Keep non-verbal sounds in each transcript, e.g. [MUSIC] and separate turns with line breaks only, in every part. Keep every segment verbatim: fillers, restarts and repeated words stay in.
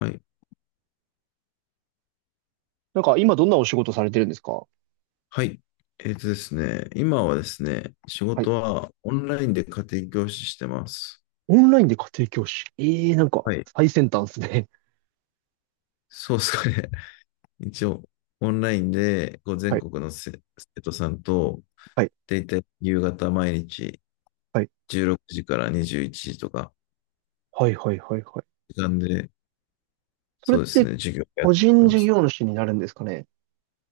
はい。
なんか今どんなお仕事されてるんですか？
はい。えっとですね、今はですね、仕
はい。
事はオンラインで家庭教師してます。
オンラインで家庭教師。ええなんか
はい。
最先端ですね。
そうですかね。[LAUGHS] 一応、オンラインでこう
[LAUGHS]
全
はい。
国のせ生徒さんと、
はい。
大体夕方毎日
はい。
じゅうろくじからにじゅういちじとか、
はいはいはいはい。
時間で、
それ
そ
っ
うです
て
ね、授業やっ
個
て
人
ま
事
す。
業主になるんですかね？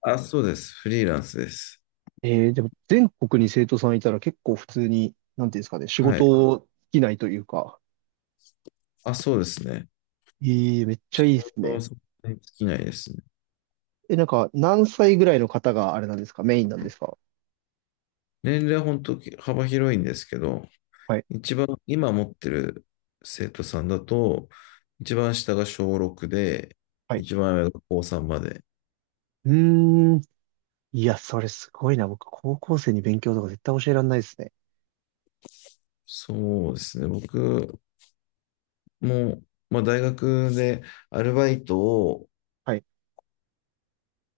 あ、そうです。フリーランスです。
ええでも全国に生徒さんいたら結構普通に、なんていうんですかね、仕
はい。
事を尽きないというか。
あ、そうですね。
ええめっちゃ
仕
いいです
事は
ね。
そんなに尽きないですね。
え、なんか何歳ぐらいの方があれなんですか、メインなんですか？
年齢は本当幅広いんですけど、
はい。
一番今持ってる生徒さんだと、一番下が小ろくで、
はい。
一番上が高さんまで。
うーん。いや、それすごいな。僕、高校生に勉強とか絶対教えられないですね。
そうですね。僕も、まあ、大学でアルバイトを
はい。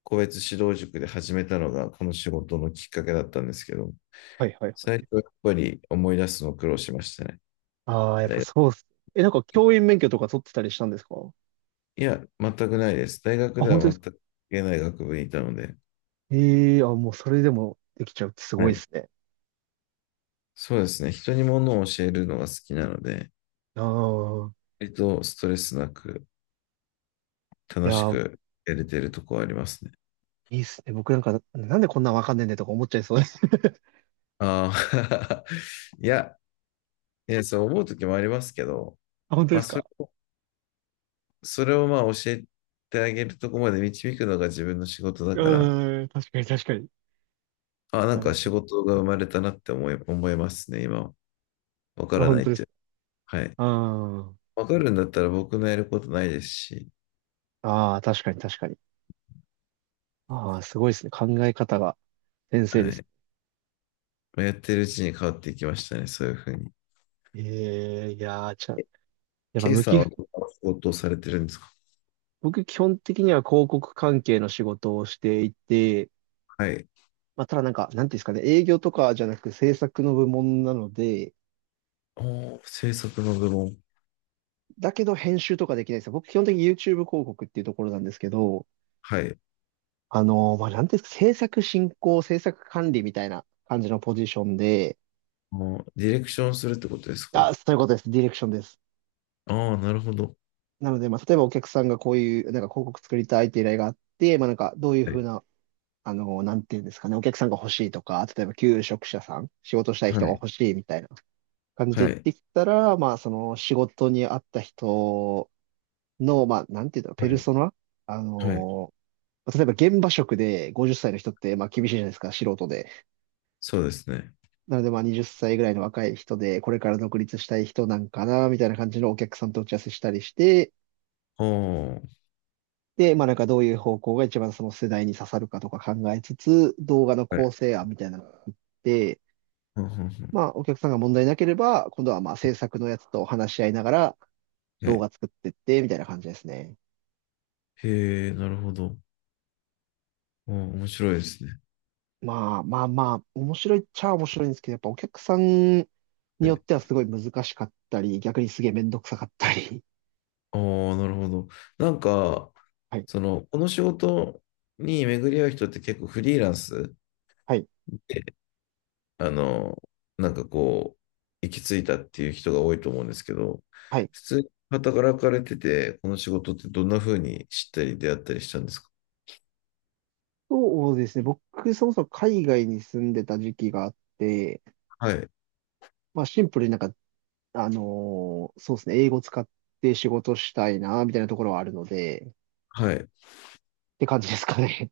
個別指導塾で始めたのがこの仕事のきっかけだったんですけど、
はいはいは
最
い。
初はやっぱり思い出すの苦労しましたね。
ああ、やっ
大
ぱ
学。
そうっす。え、なんか教員免許とか取ってたりしたんですか？
いや、全くないです。大学
あ、
で
本
は
当です
全
か？
く関係ない学部にいたので、
ええー、あ、もうそれでもできちゃうってすご
は
いで
い。
すね。
そうですね。人に物を教えるのが好きなので、
ああ、
割とストレスなく、
い
楽
や
し
ー、
くやれてるとこはありますね。
いいっすね。僕なんか、なんでこんなんわかんねえんだよとか思っちゃいそうです。[LAUGHS]
ああ、[LAUGHS] いや、いや、そう思うときもありますけど、
あ、本当で
まあ、
す
そ
か？
れを、それをまあ、教えてあげるとこまで導くのが自分の仕事だ
う
から、
ーん、確かに確かに。
あ、なん
なる
か
ほ
仕
ど。
事が生まれたなって思い、思いますね、今は。わか
あ、
ら
本
ないっ
当で
て
す
いう。
か？
はい。
うーん。
わかるんだったら僕のやることないですし、
ああ、確かに確かに。ああ、すごいですね。考え方が先生で
は
す。
い。まあやってるうちに変わっていきましたね、そういうふうに。
ええいやー、ちゃ、
え
やっぱ
K
向
さん
き、
はどんな仕事をされてるんですか？
僕基本的には広告関係の仕事をしていて、
はい。
まあ、ただなんか、なんていうんですかね、営業とかじゃなく制作の部門なので、
おー、制作の部門。
だけど編集とかできないんですよ。僕基本的に YouTube 広告っていうところなんですけど、
はい。
あのーまあ、なんていうんですか、制作進行、制作管理みたいな感じのポジションで、
もうディレクションするってことですか？
あ、そういうことです。ディレクションです。
ああ、なるほど。
なので、まあ、例えばお客さんがこういう、なんか広告作りたいっていう依頼があって、まあ、なんか、どういう
は
ふう
い。
な、あのーなんていうんですかね、お客さんが欲しいとか、例えば求職者さん、仕事したい
は
人が
い。
欲しいみたいな感じで
は
言っ
い。
てきたら、まあ、その仕事に合った人、の、まあ、なんていうんだろう、ペ
は
ル
い。
ソナ、あ
はい。
のー例えば現場職でごじゅっさいの人って、まあ、厳しいじゃないですか、素人で。
そうですね。
なので、まあ、はたちぐらいの若い人で、これから独立したい人なんかな、みたいな感じのお客さんと打ち合わせしたりして、
ああ、はい。
で、まあ、なんかどういう方向が一番その世代に刺さるかとか考えつつ、動画の構成案みたいなのを作って、
うんうんうん、
まあ、お客さんが問題なければ、今度はまあ、制作のやつと話し合いながら
は
動
い。
画作ってって、みたいな感じですね。
へえ、なるほど。あー面白いですね。
まあまあまあ、面白いっちゃ面白いんですけど、やっぱお客さんに
は
よっ
い。
てはすごい難しかったり、逆にすげえめんどくさかったり。
ああ、なるほど。なんか、
[LAUGHS] はい、
その、この仕事に巡り合う人って結構フリーランス
はい、
で、あの、なんかこう、行き着いたっていう人が多いと思うんですけど、
はい。
普通に働かれてて、この仕事ってどんな風に知ったり出会ったりしたんですか？
そうですね。僕、そもそも海外に住んでた時期があって、
はい。
まあシンプルになんか、あのーそうですね、英語使って仕事したいな、みたいなところはあるので、っ
はい。
て感じですかね。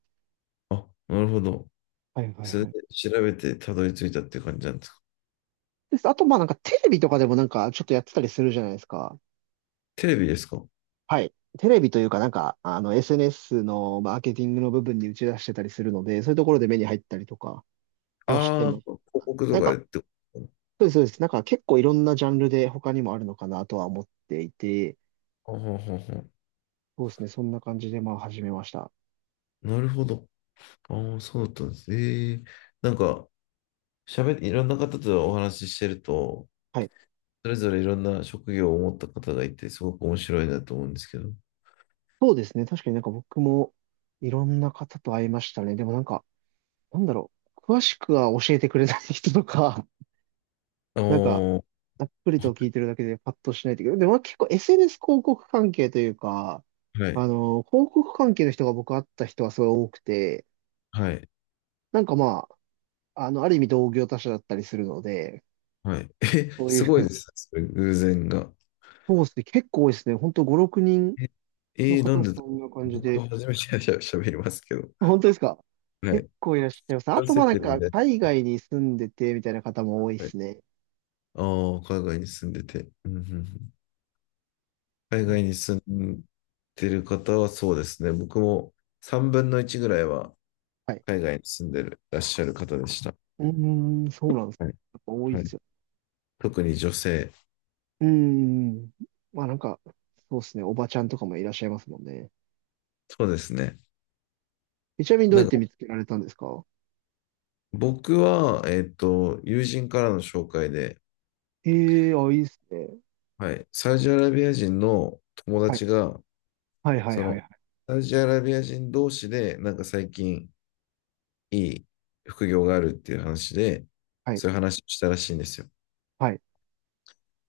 あ、なるほど。
[LAUGHS] はいはい
それ
は
で
い。
調べてたどり着いたって感じなんですか。
です。あと、まあなんかテレビとかでもなんかちょっとやってたりするじゃないですか。
テレビですか？
はい。テレビというか、なんか、あの、エスエヌエス のマーケティングの部分に打ち出してたりするので、そういうところで目に入ったりとかはして
ああ
ま
ー、
す。
広告と
なん
かでっ
か、
てことか？
そうです、そうです。なんか結構いろんなジャンルで他にもあるのかなとは思っていて、
あははは。
そうですね。そんな感じで、まあ、始めました。
なるほど。ああ、そうだったんですね。ええ、なんか、喋って、いろんな方とお話ししてると、
はい。
それぞれいろんな職業を持った方がいて、すごく面白いなと思うんですけど。
そうですね。確かになんか僕もいろんな方と会いましたね。でもなんか、なんだろう。詳しくは教えてくれない人とか、
お
なんか、
ー、
ざっくりと聞いてるだけでパッとしないといけない。でも結構 エスエヌエス 広告関係というか、
はい、
あの、広告関係の人が僕会った人はすごい多くて、
はい、
なんかまあ、あの、ある意味同業他社だったりするので、
はい。え、
そうい
すごい
う
ですね。それ偶然が。
[LAUGHS] コースで結構多いですね。ほんとご、ろくにん
え、
の
えーな
方
んでだ
そ
ろ
ん
う、
な感じ
僕
で。
は初めてしゃべりますけど。
本当ですか？
は
結
い。
構いらっしゃいます。あ
男
と
性
ま
っ
あなん
てるん
か
で。
海外に住んでてみたいな方も多いで
はい。
すね。
ああ、海外に住んでて。うんうんうん。海
うん、
外に住んでる方はそうですね。僕もさんぶんのいちぐらいは
はい。
海外に住んでる、いらっしゃる方でした。
うーん、そうなんです。
はい。
やっぱ多いっ
はい。
すね。
特に女性。
うーん。まあなんか、そうですね。おばちゃんとかもいらっしゃいますもんね。
そうですね。
えちなみにどう
な
や
ん
っ
か
て見つけられたんですか？
僕は、えっと、友人からの紹介で、
ええー、あ、いいですね。
はい。サウジアラビア人の友
はい。
達が、
はいはい
そ
はい
の、
はい。
サウジアラビア人同士で、なんか最近いい副業があるっていう話で、
はい。
そういう話をしたらしいんですよ。
はい。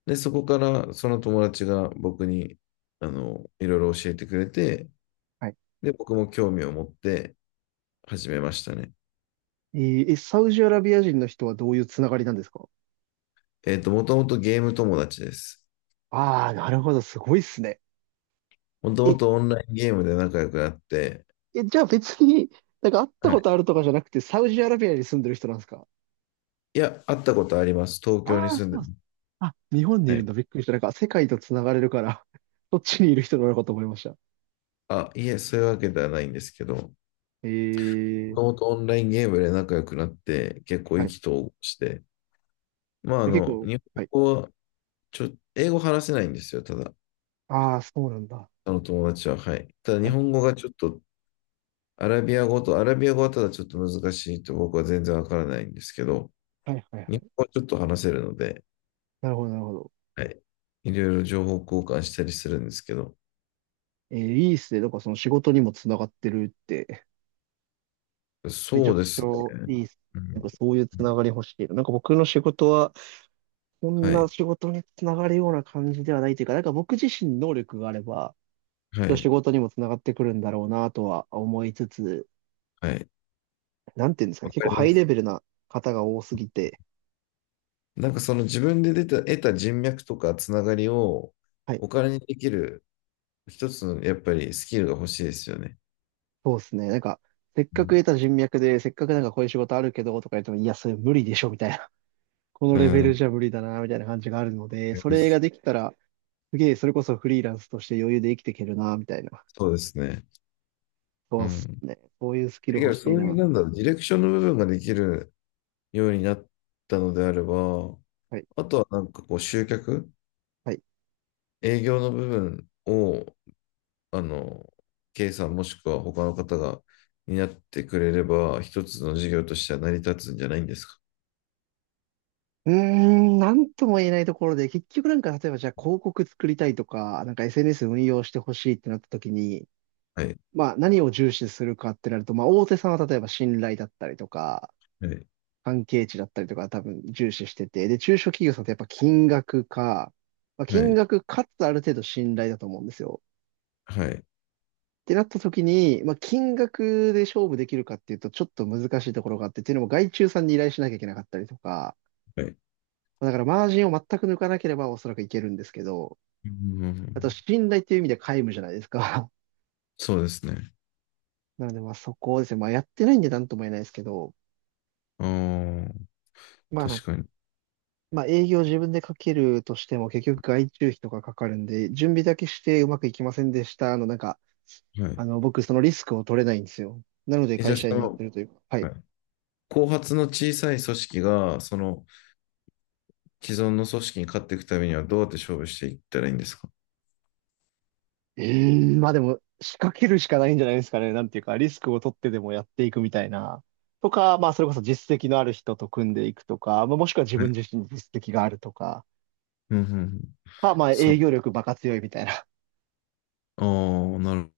で、そこからその友達が僕に、あの、いろいろ教えてくれて、で、僕も興味を持って始めましたね。
えー、え、サウジアラビア人の人はどういうつながりなんですか？
えっと、もともとゲーム友達です。
ああー、なるほど。すごいっすね。
もと
え、
もとオンラインゲームで仲良くなって、
え、じゃあ別に、なんか会った
は
こ
い。
とあるとかじゃなくて、サウジアラビアに住んでる人なんですか？
いや、会ったことあります。東京に
ああー、
住ん
そ
で、
うっす。あ、日本にい
は
るん
い。
だ。びっくりした。なんか世界とつながれるから、そっちにいる人なのかと思いました。
あ、いえ、そういうわけではないんですけど、
ええ
も
ー、
ともとオンラインゲームで仲良くなって、結構
は
意
い。
気投合して、まあ、あ
で結
の、
構、
日本
はい。
語は、ちょ、英語話せないんですよ、ただ。
ああ、そうなんだ。
あの友達は、はい。ただ、日
はい、
本語がちょっとアラビア語と、アラビア語はただちょっと難しいと僕は全然わからないんですけど、
はい、はいは
日本
い。
語はちょっと話せるので、
なるほど、なるほど。
はい。いろいろ情報交換したりするんですけど、
えーいいっすね。なんかその仕事にもつながってるって、[LAUGHS] めち
そ
ゃ
う
く
で
ち
すね。
ゃいいっす。
う
なんか
ん
そういうつ
うん、
ながり欲しいな。なんか僕の仕事は、こん
は
な
い、
仕事につながるような感じではないというか、なんか僕自身能力があれば、
は
きっと仕
い、
事にもつながってくるんだろうなとは思いつつ、
はい。
なんていうんですかね、
わ
結
か
構
り
ハ
ま
イレ
す。
ベルな方が多すぎて、
なんかその自分で出た、得た人脈とかつながりを
はい、
お金にできる一つのやっぱりスキルが欲しいですよね。
そうですね。なんか、せっ
う
かく
ん、
得た人脈で、せっかくなんかこういう仕事あるけどとか言っても、いや、それ無理でしょみたいな、この
う
レベ
ん、わ
ル
か
じゃ無理だな、みたいな感じがあるので、
り
そ
ま
れが
す。
できたら、すげえ、それこそフリーランスとして余裕で生きていけるな、みたいな。
そうですね。
そ
う
うっす
ん。
ね。そういうスキ
だ
ル
け
欲
ど
しい
そういう
な。
なんだろう、ディレクションの部分ができるようになったのであれば、
はい。
あとはなんかこう集客、
はい。
営業の部分を、あの、K さんもしくは他の方が担ってくれれば、一つの事業としては成り立つんじゃないんですか。
うーん、なんとも言えないところで、結局なんか、例えばじゃあ広告作りたいとか、なんか エスエヌエス 運用してほしいってなった時に、
はい、
まあ何を重視するかってなると、まあ大手さんは例えば信頼だったりとか、
はい、
関係値だったりとか多分重視してて、で、中小企業さんってやっぱ金額か、まあ、
は
金
い、
額かつある程度信頼だと思うんですよ。
はい、
ってなった時に、まあ、金額で勝負できるかっていうと、ちょっと難しいところがあって、っていうのも外注さんに依頼しなきゃいけなかったりとか、
はい。
まあだからマージンを全く抜かなければおそらくいけるんですけど、
う
あと
ん、
信頼っていう意味で皆無じゃないですか。
そうですね。
[LAUGHS] なのでまあそこをですね、まあやってないんでなんとも言えないですけど、
ああ、
まあなん
確
か、
かに。
まあ営業自分でかけるとしても結局外注費とかかかるんで、準備だけしてうまくいきませんでした。あのなんか、
は
あ
い。
の僕そのリスクを取れないんですよ。なので
え、じゃ
会
あそ
社員やって
の、
るというか、は
は
い。
い、後発の小さい組織が、その既存の組織に勝っていくためにはどうやって勝負していったらいいんですか。
うーん、まあでも、仕掛けるしかないんじゃないですかね。なんていうか、リスクを取ってでもやっていくみたいな。とか、まあそれこそ実績のある人と組んでいくとか、まあ、もしくは自
はい。
分自身に実績があるとか、
うんうんうん、
か、まあ
そう。
営業力バカ強いみたいな
ああ、なる